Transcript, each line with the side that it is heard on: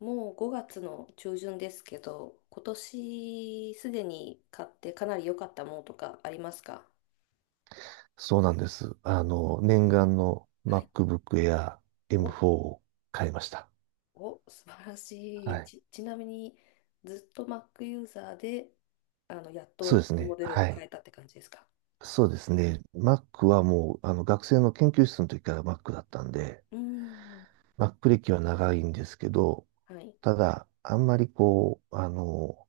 left: もう5月の中旬ですけど、今年すでに買ってかなり良かったものとかありますか？
right: そうなんです。念願の
left: はい。
right: MacBook Air
left: お、
right: M4 を買いました。
left: お、素晴らし
right: は
left: い。
right: い。
left: ちなみに、ずっと Mac ユーザーで、やっ
right: そうで
left: と
right: す
left: モ
right: ね。
left: デルを
right: は
left: 変
right: い。
left: えたって感じですか？
right: そうですね。Mac はもう、学生の研究室の時から Mac だったんで、
left: うーん。
right: Mac 歴は長いんですけど、
left: はい。
right: ただ、あんまりこう、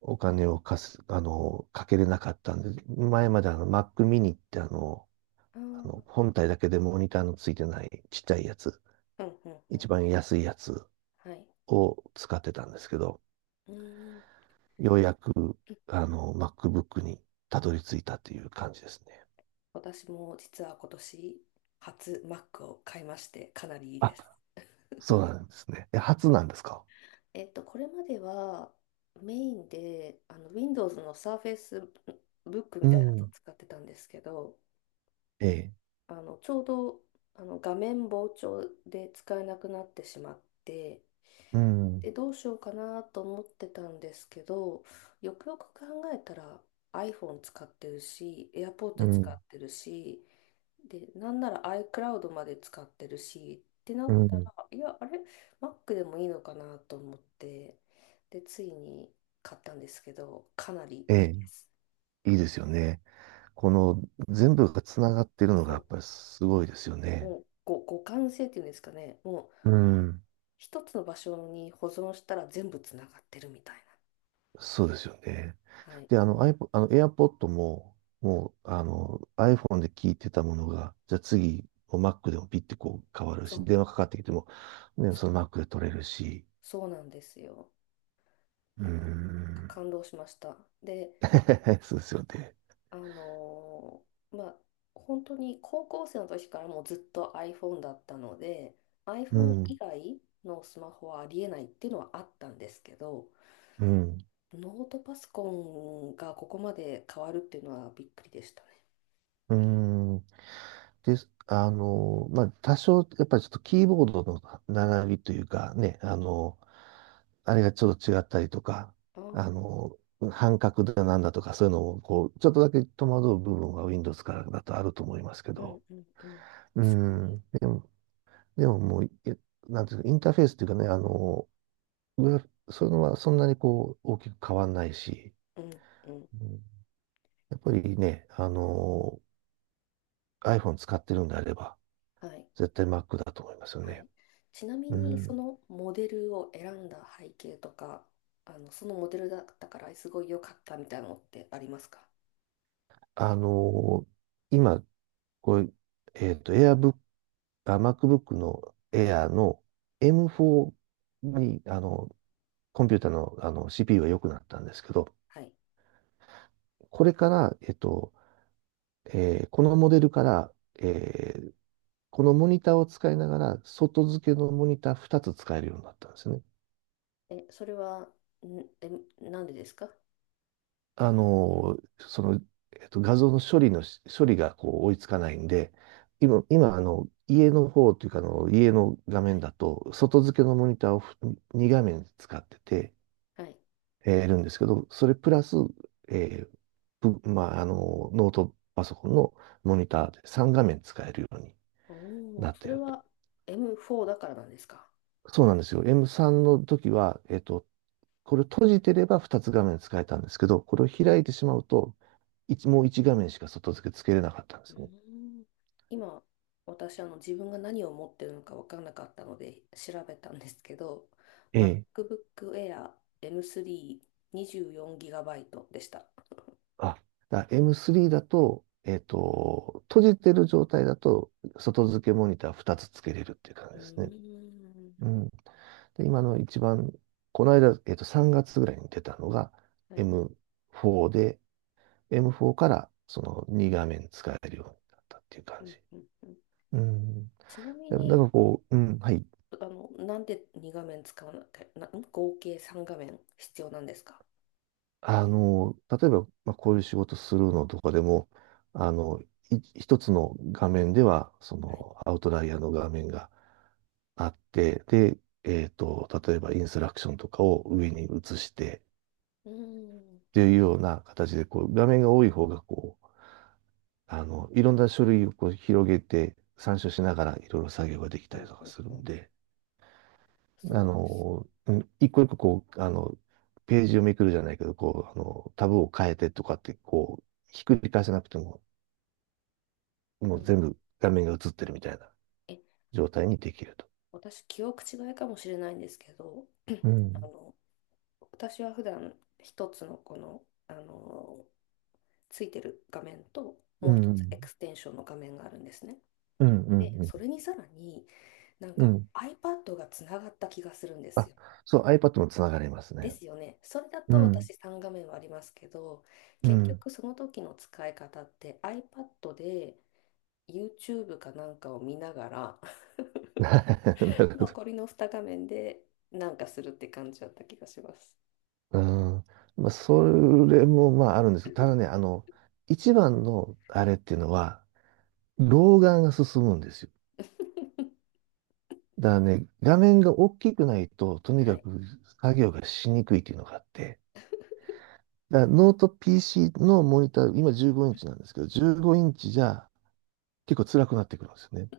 right: お金を貸す、かけれなかったんで、前まであの Mac mini って
left: ああ、うん、
right: 本体だけでモニターのついてないちっちゃいやつ、
left: うん、う
right: 一
left: ん。
right: 番安いやつ
left: はい。
right: を使ってたんですけど、
left: うーん。
right: ようやく、MacBook にたどり着いたという感じですね。
left: 私も実は今年、初 Mac を買いまして、かなりいいで
right: あ、
left: す。
right: そうなんですね。え、初なんですか？
left: これまではメインでWindows の Surface Book み
right: う
left: たいなのを
right: ん。
left: 使ってたんですけど、
right: ええ。
left: ちょうど画面膨張で使えなくなってしまって、
right: うん。
left: で、どうしようかなと思ってたんですけど、よくよく考えたら iPhone 使ってるし、
right: う
left: AirPods 使
right: ん。
left: ってるし、で、なんなら iCloud まで使ってるし、ってな
right: う
left: った
right: ん。
left: ら、いや、あれ、Mac でもいいのかなと思って、で、ついに買ったんですけど、かなり
right: え
left: い
right: え。
left: いです。
right: いいですよね。この全部がつながってるのがや
left: そ
right: っぱりすごいですよ
left: う。
right: ね。
left: もう、互換性っていうんですかね、もう、
right: うん。
left: 一つの場所に保存したら全部つながってるみたい
right: そうですよね。
left: な。はい。
right: で、iPod、AirPod も、もう、iPhone で聞いてたものが、じゃあ次、こう Mac でもピッてこう変わる
left: そ
right: し、
left: う、
right: 電話かかってきても、ね、
left: そう、
right: その Mac で取れるし、
left: そうなんですよ。
right: うー
left: もう
right: ん。
left: 感動しました。で、
right: そうですよね。
left: あのまあ、本当に高校生の時からもうずっと iPhone だったので、
right: う
left: iPhone
right: ん、
left: 以外のスマホはありえないっていうのはあったんですけど、
right: うん、
left: ノートパソコンがここまで変わるっていうのはびっくりでしたね。
right: うん。です。まあ、多少、やっぱりちょっとキーボードの並びというかね、あれがちょっと違ったりとか、
left: あ
right: あ
left: あ、
right: の、半角だなんだとか、そういうのも、こう、ちょっとだけ戸惑う部分は Windows からだとあると思いますけ
left: う
right: ど、
left: んうんうん。
right: う
left: 確かに。
right: ん、でも、もう、なんていうか、インターフェースというかね、グラフそういうのはそんなにこう、大きく変わんないし、
left: うんうん。
right: うん。やっぱりね、iPhone 使ってるんであれば、
left: はい。
right: 絶対 Mac だと思いますよ
left: は
right: ね。
left: い。ちなみ
right: う
left: に、そ
right: ん。
left: のモデルを選んだ背景とか、そのモデルだったからすごい良かったみたいなのってありますか？
right: あのー今、これ、AirBook、あ、MacBook の
left: はい。
right: Air の M4 に、コンピューターの、CPU が良くなったんですけど、
left: はい。
right: これから、このモデルから、えーこのモニターを使いながら、外付けのモニター2つ使えるようになったんですね。
left: え、それは、え、なんでですか？
right: あの、その、画像の処理がこう追いつかないんで、今、家の方というか、家の画
left: は
right: 面
left: い。
right: だと、外付けのモニターを2画面使ってて、
left: はい。
right: いるんですけど、それプラス、えーぶまあ、ノートパソコンのモニターで3画面使えるように
left: おお、
right: なっ
left: そ
right: て
left: れ
right: ると。
left: は M4 だからなんですか？
right: そうなんですよ。M3 の時は、これを閉じてれば2つ画面使えたんですけど、これを
left: う
right: 開
left: ん。
right: いてしまうと、もう1画面しか外付けつけれなかったんで
left: うー
right: すね。
left: ん、今、私、自分が何を持ってるのか分からなかったので調べたんですけど、
right: え
left: MacBook
right: え。
left: Air M3 2 4イトでした。
right: あ、M3 だと、閉じてる状態だと、外付けモニター2つつけれるっていう感じ
left: うー
right: ですね。
left: ん。
right: うん。で、今の一番、この間、3月ぐらいに出たのが
left: はい。
right: M4 で、M4 からその2画面使えるようになったっていう
left: う
right: 感じ。
left: んうんうん。
right: うん。
left: ちなみ
right: だか
left: に、
right: らこう、うん、はい。
left: なんで2画面使わなきゃ、合計3画面必要なんですか？
right: 例えば、まあ、こういう仕事するのとかでも、あの、一つの画面では、そ
left: はい。
right: の、アウトライアーの画面があって、で、例えばインストラクションとかを上に移して、
left: うーん。
right: っていうような形で、こう、画面が多い方が、こう、いろんな書類をこう広げて、参照しながらいろいろ作業ができ
left: うん
right: た
left: う
right: りとか
left: ん
right: する
left: うん、
right: んで、
left: そうです。
right: うん。一個一個こう、ページをめくるじゃないけど、こう、タブを変えてとかって、こう、ひっくり返さなくてもも
left: う
right: う
left: ん、
right: 全部画面が映ってるみたいな
left: え、
right: 状態にできると。
left: 私、記憶違いかもしれないんですけど、
right: う
left: あ
right: ん。
left: の、私は普段一つのこの、ついてる画面と、
right: う
left: もう一つエ
right: ん。
left: クステンションの画面があるんですね。
right: うん。うん。
left: で、
right: う
left: そ
right: ん。
left: れにさらになん
right: う
left: か
right: ん。
left: iPad がつながった気がするんです
right: あ、
left: よ。
right: そう、iPad もつながれます
left: で
right: ね。
left: すよね。それだ
right: う
left: と
right: ん。
left: 私3画面はありますけど、
right: う
left: 結
right: ん。
left: 局その時の使い方って iPad で YouTube かなんかを見ながら
right: なるほど。
left: 残りの2画面でなんかするって感じだった気がします。
right: うん。まあ、それもまああるんです。ただね、一番のあれっていうのは、老眼が進むんですよ。だからね、画面が大きくないと、とに
left: は
right: か
left: い、
right: く作業がしにくいっていうのがあって、だからノート PC のモニター、今15インチなんですけど、15インチじゃ結構辛くなってくるんですよね。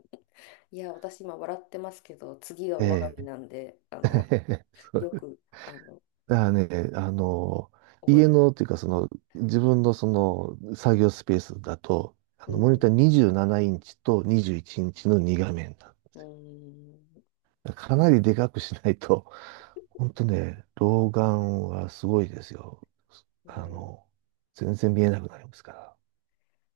left: いや、私今笑ってますけど、次が我が
right: え
left: 身
right: え。
left: なんで、
right: そ
left: よ
right: う。
left: く、あの、
right: だからね、あの、
left: 覚え
right: 家
left: ておく。
right: のっていうか、その、自分のその、作業スペースだと、
left: う
right: モニ
left: ん、
right: ター27インチと21インチの2画面だ。
left: うん、
right: かなりでかくしないと、ほんとね、老眼はすごいですよ。
left: う
right: あ
left: ん、
right: の、全然見えなくなりますから。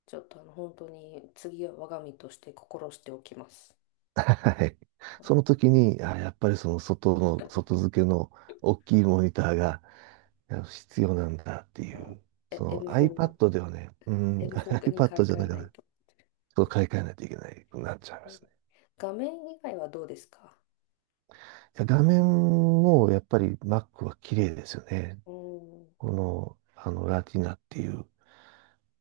left: ちょっと本当に次は我が身として心しておきます。
right: はい。
left: は
right: そ
left: い、
right: の時に、あ、やっぱり外付けの大きいモニターが必要なんだってい
left: はい、
right: う。
left: え、
right: その
left: M4、
right: iPad ではね、うん、
left: M4 に買
right: iPad
left: い
right: じゃ
left: 替え
right: ないか
left: ない
right: な。
left: と。
right: そょ買い替えないといけないくなっちゃいま
left: え
right: す
left: ー
right: ね。
left: 画面以外はどうですか？
right: 画面もやっぱり Mac は綺麗ですよね。
left: うん、
right: この、ラティナっていう、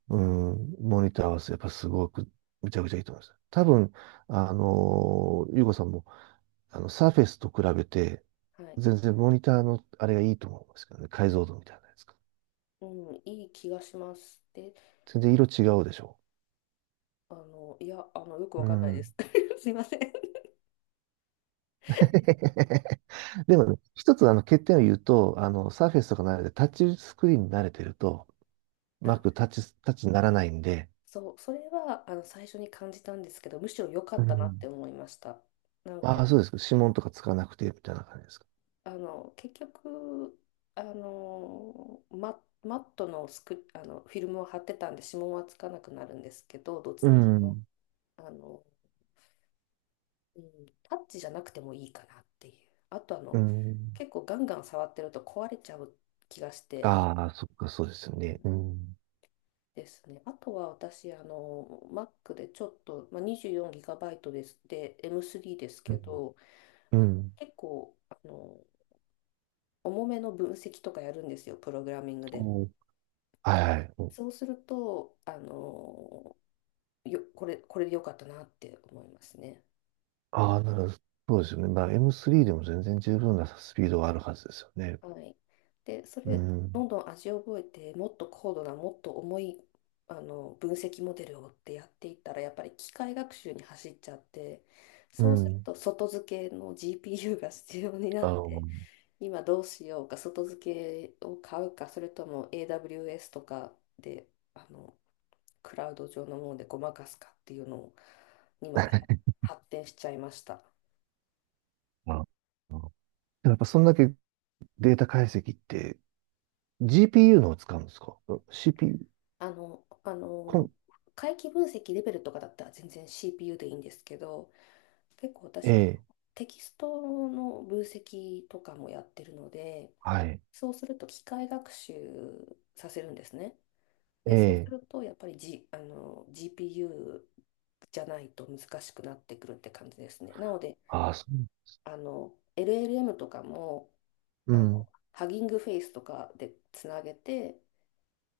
right: うん、モニターはやっぱすごくむちゃくちゃいいと思います。多分、ゆうこさんも、サーフェスと比べて、
left: はい、
right: 全然モニターのあれがいいと思うんですけどね。解像度みたいなやつが。
left: うん、いい気がします。で、
right: 全然色違うでしょ
left: いや、よく
right: う。
left: わ
right: う
left: かんないで
right: ん。
left: す。すいません。
right: でもね、一つ欠点を言うと、サーフェスとか慣れて、タッチスクリーンに慣れてると、う
left: あ、
right: まくタッチにならないんで、
left: そう、それは、最初に感じたんですけど、むしろ良か
right: う
left: ったなって
right: ん。
left: 思いました。なん
right: あ
left: か、
right: あ、そうですか、指紋とかつかなくて、みたいな感じですか。
left: 結局、マットのスク、あの、フィルムを貼ってたんで、指紋はつかなくなるんですけど、どっ
right: う
left: ちにしろ、
right: ん。
left: あの、うん、タッチじゃなくてもいいかなっていう。あと、
right: うん。
left: 結構ガンガン触ってると壊れちゃう気がして、
right: ああ、そっか、そうですよ
left: うん
right: ね。うん。
left: ですね。あとは私、Mac でちょっと、まあ、24GB です。で、M3 です
right: う
left: け
right: ん。
left: ど、
right: うん。
left: 結構、重めの分析とかやるんですよ、プログラミングで。
right: こう、はいはい。こう。
left: そうすると、これで良かったなって思いますね。
right: ああ、なるほど。そうですよね。まあ、M3 でも全然十分なスピードはあるはずですよね。
left: はい。で、そ
right: う
left: れ、ど
right: ん。
left: んどん味を覚えて、もっと高度な、もっと重い、分析モデルをってやっていったら、やっぱり機械学習に走っちゃって、
right: う
left: そうする
right: ん。
left: と外付けの GPU が必要にな
right: あ
left: っ
right: の、
left: て、今どうしようか、外付けを買うか、それとも AWS とかで、あの、クラウド上のものでごまかすかっていうのにまで 発展しちゃいました。
right: まあ、でもやっぱそんだけデータ解析って GPU のを使うんですか ?CPU、
left: あの、あ
right: コ
left: の、
right: ン、
left: 回帰分析レベルとかだったら全然 CPU でいいんですけど、結構
right: え
left: 私、
right: え、
left: テキストの分析とかもやってるので、
right: はい、
left: そうすると機械学習させるんですね。
right: え
left: で、そうす
right: え、
left: るとやっぱり、G、あの GPU じゃないと難しくなってくるって感じですね。なので、
right: ああ、そう、
left: LLM とかも
right: う
left: あの
right: ん、
left: ハギングフェイスとかでつなげて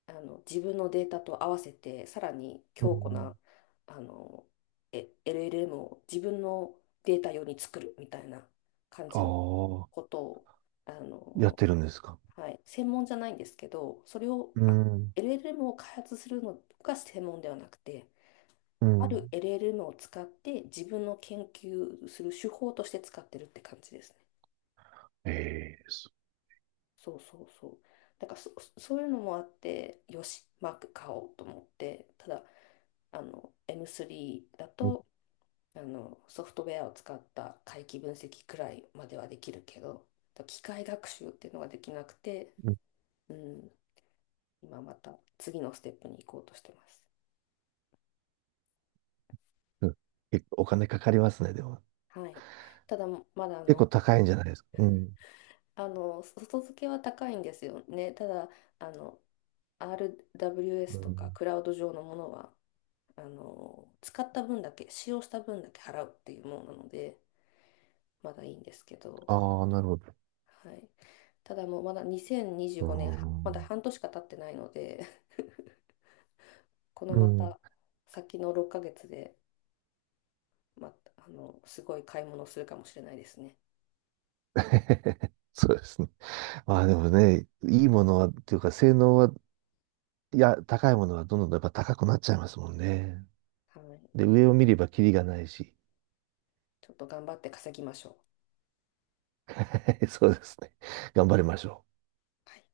left: 自分のデータと合わせてさらに
right: う
left: 強固な
right: ん、
left: あのえ LLM を自分のデータ用に作るみたいな感
right: あ
left: じの
right: あ、
left: ことをあ
right: やっ
left: の、
right: てるんですか？
left: はい、専門じゃないんですけどそれを
right: うん、
left: LLM を開発するのが専門ではなくて
right: う
left: ある
right: ん、
left: LLM を使って自分の研究する手法として使ってるって感じですね。
right: ええ、そ
left: そうそうそう。だからそういうのもあってよしマーク買おうと思ってた。だ、M3 だ
right: う、う
left: とソフトウェアを使った回帰分析くらいまではできるけど機械学習っていうのができなくて、
right: ん、
left: うん、今また次のステップに行こうとしてます。
right: うん。結構お金かかりますね、でも。
left: はい、ただまだ
right: 結構高いんじゃないですか？うん、
left: 外付けは高いんですよね。ただあの
right: う
left: RWS とか
right: ん、
left: クラウド上のものは使った分だけ使用した分だけ払うっていうものなのでまだいいんですけど。
right: ああ、なるほど。
left: はい。ただもうまだ2025
right: う
left: 年、はまだ
right: ん、
left: 半年しか経ってないので、この
right: う
left: ま
right: ん。
left: た先の6ヶ月で、また、すごい買い物をするかもしれないですね。
right: そうですね。まあでもね、いいものは、っていうか性能は、いや、高いものはどんどんやっぱ高くなっちゃいますもんね。
left: はい。
right: で、上を見ればキリがないし、
left: ちょっと頑張って稼ぎましょう。
right: そうですね。頑張りましょう。
left: はい